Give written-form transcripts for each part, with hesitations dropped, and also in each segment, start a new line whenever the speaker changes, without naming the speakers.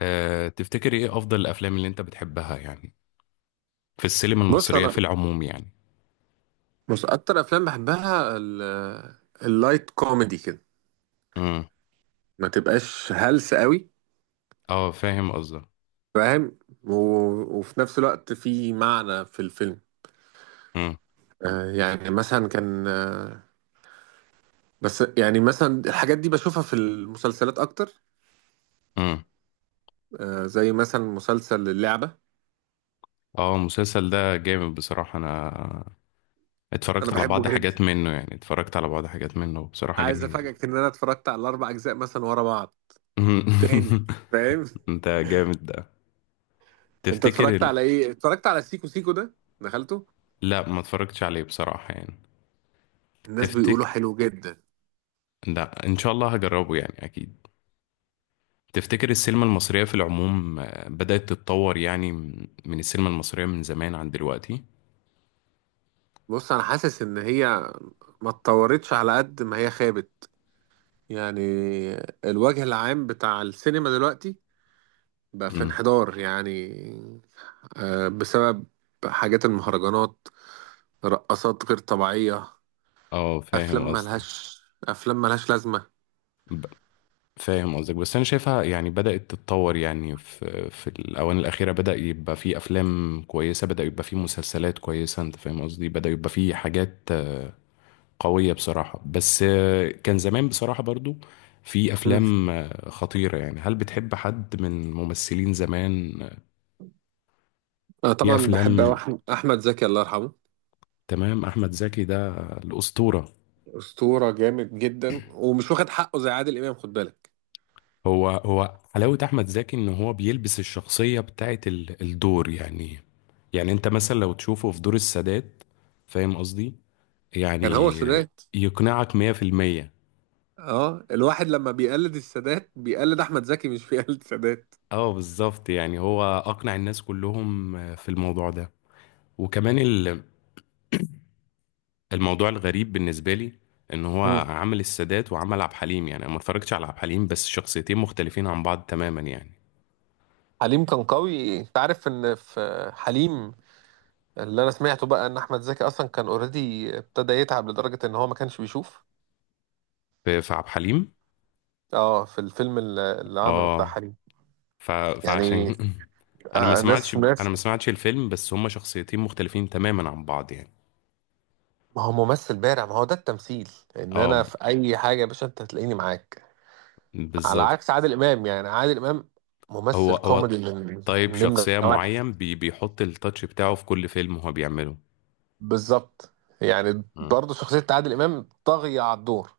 أه، تفتكري ايه افضل الافلام اللي انت بتحبها يعني في السينما
بص
المصرية في
انا.
العموم يعني.
اكتر افلام بحبها اللايت كوميدي كده.
امم.
ما تبقاش هلس قوي.
اه، فاهم قصدك.
فاهم وفي نفس الوقت في معنى في الفيلم.
امم.
يعني مثلا كان بس يعني مثلا الحاجات دي بشوفها في المسلسلات اكتر.
امم.
زي مثلا مسلسل اللعبة،
اه، المسلسل ده جامد بصراحة. انا
انا
اتفرجت على
بحبه
بعض
جدا.
حاجات منه يعني اتفرجت على بعض حاجات منه، بصراحة
عايز
جميل جدا.
افاجئك ان انا اتفرجت على الاربع اجزاء مثلا ورا بعض تاني. فاهم.
انت جامد ده.
انت
تفتكر
اتفرجت على ايه؟ اتفرجت على سيكو سيكو ده؟ دخلته؟
لا، ما اتفرجتش عليه بصراحة يعني.
الناس بيقولوا
تفتكر.
حلو جدا.
لا، ان شاء الله هجربه يعني اكيد. تفتكر السينما المصرية في العموم بدأت تتطور يعني من السينما المصرية من زمان عن دلوقتي؟
بص انا حاسس ان هي ما اتطورتش على قد ما هي خابت. يعني الوجه العام بتاع السينما دلوقتي بقى في
امم.
انحدار يعني. بسبب حاجات المهرجانات، رقصات غير طبيعية،
اه،
افلام
فاهم قصدك.
ملهاش افلام ملهاش لازمة.
ب- فاهم قصدك، بس انا شايفها يعني بدأت تتطور يعني في الاوان الاخيره. بدأ يبقى في افلام كويسه، بدأ يبقى في مسلسلات كويسه. انت فاهم قصدي. بدأ يبقى في حاجات قويه بصراحه. بس كان زمان بصراحه برضو في
مم.
افلام خطيره يعني. هل بتحب حد من ممثلين زمان
انا
في
طبعا بحب
افلام.
أوي احمد زكي، الله يرحمه.
تمام، احمد زكي ده الاسطوره.
اسطورة، جامد جدا ومش واخد حقه زي عادل امام، خد بالك.
هو حلاوة أحمد زكي إن هو بيلبس الشخصية بتاعت الدور يعني. يعني أنت مثلا لو تشوفه في دور السادات. فاهم قصدي
كان هو
يعني.
السادات.
يقنعك 100%.
اه الواحد لما بيقلد السادات بيقلد احمد زكي، مش بيقلد السادات.
اه، بالظبط، يعني هو أقنع الناس كلهم في الموضوع ده. وكمان الموضوع الغريب بالنسبة لي إن هو عمل السادات وعمل عبد الحليم، يعني أنا ما اتفرجتش على عبد الحليم، بس شخصيتين مختلفين عن بعض تماما يعني.
حليم كان قوي، انت عارف ان في حليم؟ اللي انا سمعته بقى ان احمد زكي اصلا كان اوريدي، ابتدى يتعب لدرجة ان هو ما كانش بيشوف.
في عبد الحليم.
اه في الفيلم اللي عمله بتاع
اه،
حليم
ف...
يعني.
فعشان انا ما
آه
سمعتش
ناس
انا
ناس،
ما سمعتش الفيلم، بس هما شخصيتين مختلفين تماما عن بعض يعني.
ما هو ممثل بارع، ما هو ده التمثيل. ان
اه،
انا في اي حاجة يا باشا انت هتلاقيني معاك. على
بالظبط.
عكس عادل امام، يعني عادل امام
هو
ممثل
هو
كوميدي من
طيب،
نمرة
شخصية
واحد.
معين بيحط التاتش بتاعه في كل فيلم هو بيعمله.
بالظبط. يعني
مم.
برضه شخصية عادل امام طاغية على الدور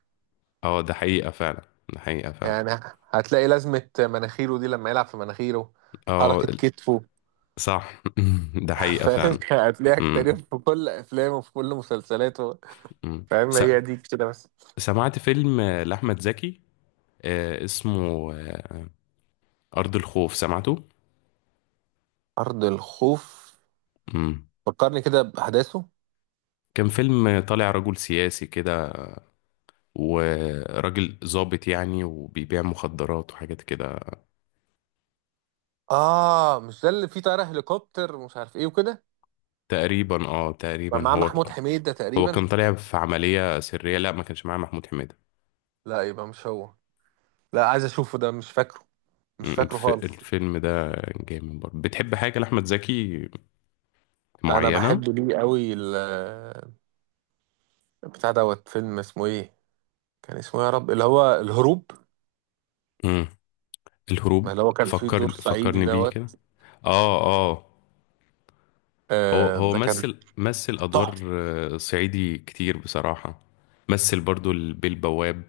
اه، ده حقيقة فعلا. ده حقيقة فعلا.
يعني. هتلاقي لازمة مناخيره دي، لما يلعب في مناخيره،
اه،
حركة كتفه.
صح. ده حقيقة
فاهم،
فعلا.
هتلاقيها كتير
مم.
في كل أفلامه وفي كل مسلسلاته.
مم.
فاهم، هي دي كده بس.
سمعت فيلم لأحمد زكي، اسمه أرض الخوف، سمعته؟
أرض الخوف،
مم.
فكرني كده بأحداثه.
كان فيلم طالع رجل سياسي كده، وراجل ظابط يعني، وبيبيع مخدرات وحاجات كده.
آه مش ده اللي فيه طيارة هليكوبتر ومش عارف إيه وكده؟
تقريبا، اه، تقريبا
مع
هو.
محمود حميدة
هو
تقريبا.
كان طالع في عملية سرية، لا، ما كانش معاه محمود حميدة.
لا يبقى مش هو. لا عايز أشوفه ده، مش فاكره،
مم،
مش فاكره خالص.
الفيلم ده جامد برضه. بتحب حاجة لأحمد زكي
أنا
معينة؟
بحب ليه قوي بتاع دوت، فيلم اسمه إيه؟ كان اسمه إيه يا رب؟ اللي هو الهروب،
مم. الهروب.
اللي هو كان في دور
فكرني
صعيدي
فكرني بيه
دوت.
كده. اه، اه. هو
آه
هو
ده كان
مثل أدوار
تحفة.
صعيدي كتير بصراحة. مثل برضو البيه البواب.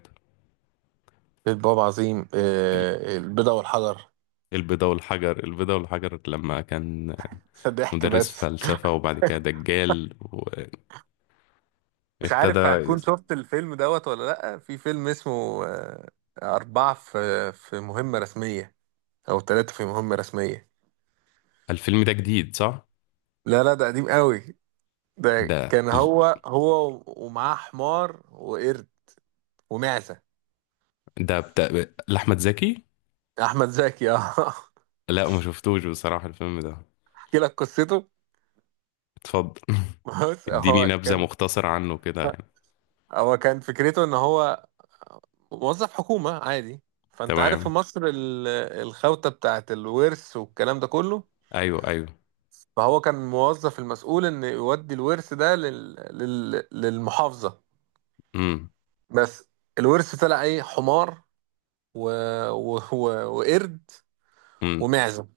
باب عظيم، آه البيضة والحجر.
البيضة والحجر، لما كان
ضحك
مدرس
بس.
فلسفة وبعد كده دجال
مش
وابتدى.
عارف هتكون شفت الفيلم دوت ولا لأ، في فيلم اسمه آه، أربعة في مهمة رسمية، أو ثلاثة في مهمة رسمية.
الفيلم ده جديد، صح؟
لا لا ده قديم قوي. ده
ده
كان هو، هو ومعاه حمار وقرد ومعزة.
ده بتاع لأحمد زكي؟
أحمد زكي اه.
لا، ما شفتوش بصراحة الفيلم ده.
أحكي لك قصته.
اتفضل.
بص
اديني
هو
نبذة
كان،
مختصرة عنه كده يعني.
هو كان فكرته ان هو موظف حكومة عادي. فانت عارف في
تمام.
مصر الخوته بتاعت الورث والكلام ده كله.
ايوه، ايوه.
فهو كان موظف المسؤول ان يودي الورث ده للمحافظة.
امم.
بس الورث طلع ايه، حمار و... و... و... وقرد
امم.
ومعزة.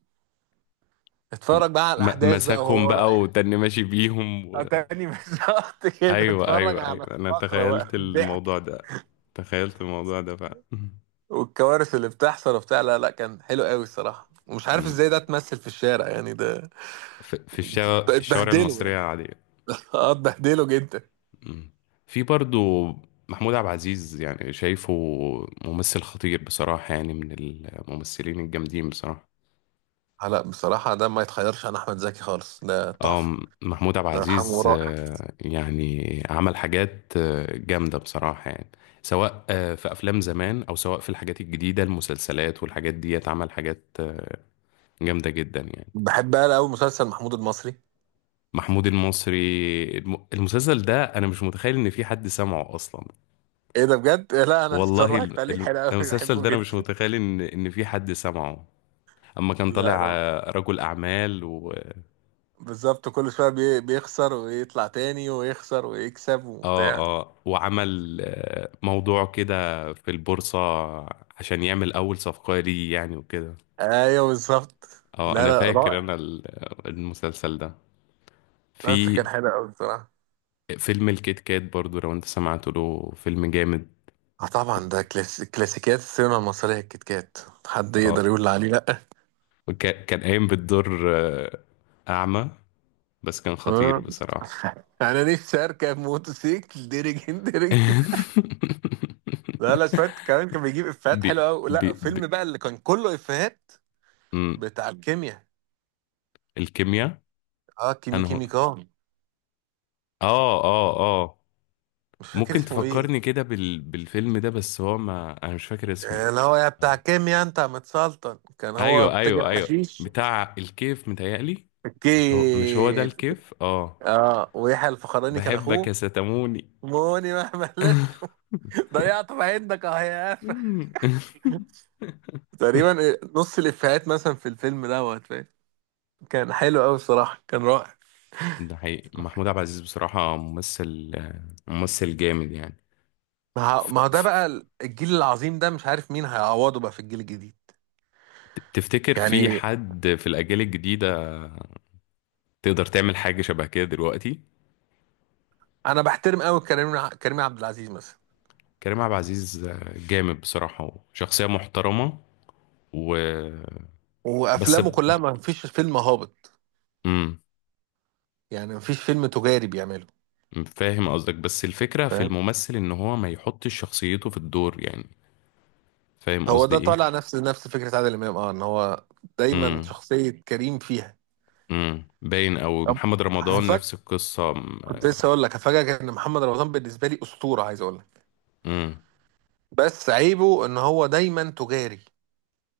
اتفرج بقى على الاحداث بقى
مسكهم
وهو
بقى
رايح.
وتاني ماشي بيهم
آه، تاني. بالظبط كده،
ايوه،
اتفرج
ايوه، ايوه،
على
انا
الفقرة بقى،
تخيلت
الضحك
الموضوع ده. تخيلت الموضوع ده فعلا.
والكوارث اللي بتحصل وبتاع. لا لا كان حلو قوي الصراحة، ومش عارف
أمم.
ازاي ده اتمثل في الشارع يعني ده.
في الشوارع
اتبهدله
المصرية
يعني.
عادية.
اه اتبهدله جدا.
مم. في برضو محمود عبد العزيز يعني، شايفه ممثل خطير بصراحة يعني، من الممثلين الجامدين بصراحة.
آه لا بصراحة ده ما يتخيرش عن أحمد زكي خالص، ده
اه،
تحفة.
محمود عبد
الله يرحمه،
العزيز
رائع.
يعني عمل حاجات جامدة بصراحة يعني. سواء في أفلام زمان، أو سواء في الحاجات الجديدة، المسلسلات والحاجات دي، عمل حاجات جامدة جدا يعني.
بحب بقى أوي مسلسل محمود المصري.
محمود المصري. المسلسل ده أنا مش متخيل إن في حد سمعه أصلا.
ايه ده بجد؟ لا انا
والله،
اتفرجت عليه، حلو قوي،
المسلسل
بحبه
ده أنا مش
جدا.
متخيل إن في حد سمعه. اما كان
لا
طالع
أنا
رجل اعمال و،
بالظبط، كل شوية بيخسر ويطلع تاني، ويخسر ويكسب
اه،
وبتاع.
اه، وعمل موضوع كده في البورصة، عشان يعمل اول صفقة ليه يعني وكده.
ايوه بالظبط.
اه،
لا
انا
لا
فاكر،
رائع.
انا المسلسل ده
بس كان
في
حلو قوي بصراحه.
فيلم الكيت كات برضو، لو انت سمعت له. فيلم جامد.
اه طبعا ده كلاسيكيات السينما المصرية الكيت كات، حد يقدر
اه،
يقول عليه؟
كان قايم بالدور اعمى، بس كان خطير
آه.
بصراحة.
انا نفسي اركب موتوسيكل درجين درجين. لا لا شويه كمان، كان بيجيب افيهات
بي
حلوه قوي،
بي
لا
بي
فيلم بقى اللي كان كله افيهات
مم،
بتاع الكيمياء.
الكيمياء.
اه كيمي
هو،
كيمي كان،
اه، اه، اه.
مش فاكر
ممكن
اسمه ايه.
تفكرني كده بالفيلم ده، بس هو ما انا مش فاكر اسمه.
آه، اللي هو يا بتاع كيمياء انت يا متسلطن، كان هو
ايوه،
بتاجر
ايوه، ايوه،
حشيش.
بتاع الكيف متهيألي. مش هو ده
كيف.
الكيف، اه.
اه ويحيى الفخراني كان
بحبك
اخوه.
يا ستموني.
موني مهما لست. ضيعت عندك اه يا قفا
مم.
تقريبا. نص الافيهات مثلا في الفيلم دوت، فاهم؟ كان حلو قوي بصراحه، كان رائع.
ده حقيقي، محمود عبد العزيز بصراحة ممثل جامد يعني.
ما ما هو ده
ف-
بقى الجيل العظيم، ده مش عارف مين هيعوضه بقى في الجيل الجديد
تفتكر في
يعني.
حد في الأجيال الجديدة تقدر تعمل حاجة شبه كده دلوقتي؟
انا بحترم قوي كريم كريم عبد العزيز مثلا.
كريم عبد العزيز جامد بصراحة. وشخصية محترمة، و بس.
وافلامه كلها ما فيش فيلم هابط،
مم.
يعني ما فيش فيلم تجاري بيعمله.
فاهم قصدك، بس الفكرة في
فاهم.
الممثل ان هو ما يحطش شخصيته في الدور يعني. فاهم
هو
قصدي
ده
ايه؟
طالع نفس فكرة عادل امام، اه ان هو دايما
امم.
شخصية كريم فيها.
باين او
طب
محمد رمضان
هفاجئ،
نفس القصة.
كنت لسه اقول لك هفاجئك ان محمد رمضان بالنسبة لي اسطورة، عايز اقول لك.
امم
بس عيبه ان هو دايما تجاري،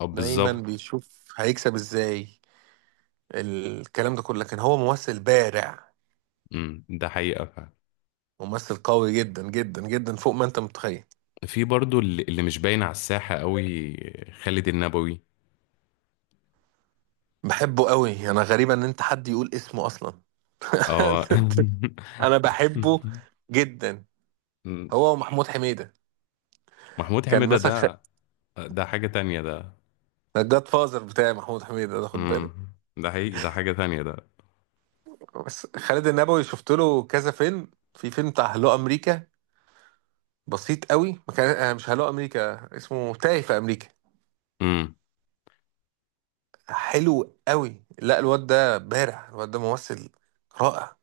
اه،
دايما
بالظبط.
بيشوف هيكسب ازاي، الكلام ده كله، لكن هو ممثل بارع.
ده حقيقة فعلا.
ممثل قوي جدا جدا جدا فوق ما انت متخيل.
في برضو اللي مش باين على الساحة قوي، خالد النبوي.
بحبه قوي، انا غريبة ان انت حد يقول اسمه اصلا.
اه.
انا بحبه جدا.
مم.
هو ومحمود حميدة.
محمود
كان
حميدة
مثلا
ده حاجة تانية ده.
الجاد فازر بتاع محمود حميدة ده، خد بالك.
ده حقيقي، ده حاجة تانية ده.
بس خالد النبوي شفت له كذا فيلم، في فيلم بتاع هلو امريكا، بسيط قوي، ما كان آه، مش هلو امريكا، اسمه تايه في امريكا.
امم
حلو قوي، لا الواد ده بارع، الواد ده ممثل رائع.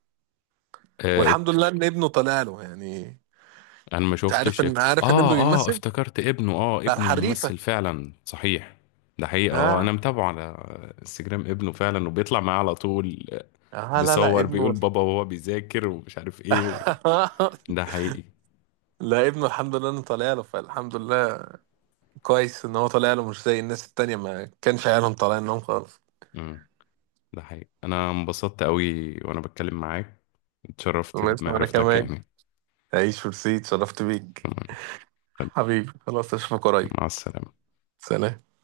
والحمد لله ان ابنه طلع له يعني.
انا ما
انت عارف
شفتش
ان، عارف ان ابنه
اه، اه،
بيمثل؟
افتكرت
بتاع
ابنه
الحريفة.
ممثل فعلا صحيح. ده حقيقة، اه،
ها.
انا متابعه على انستجرام ابنه فعلا، وبيطلع معاه على طول.
اه لا لا
بيصور، بيقول
ابنه.
بابا وهو بيذاكر ومش عارف ايه ده حقيقي.
لا ابنه الحمد لله انه طالع له، فالحمد لله كويس ان هو طالع له، مش زي الناس التانية ما كانش عيالهم طالعين لهم خالص.
امم ده حقيقي، انا انبسطت قوي وانا بتكلم معاك. اتشرفت
الله يسلم، انا
بمعرفتك
كمان.
يعني.
عيش ورسيد، شرفت بيك.
تمام.
حبيبي خلاص اشوفك قريب.
مع السلامة.
سلام.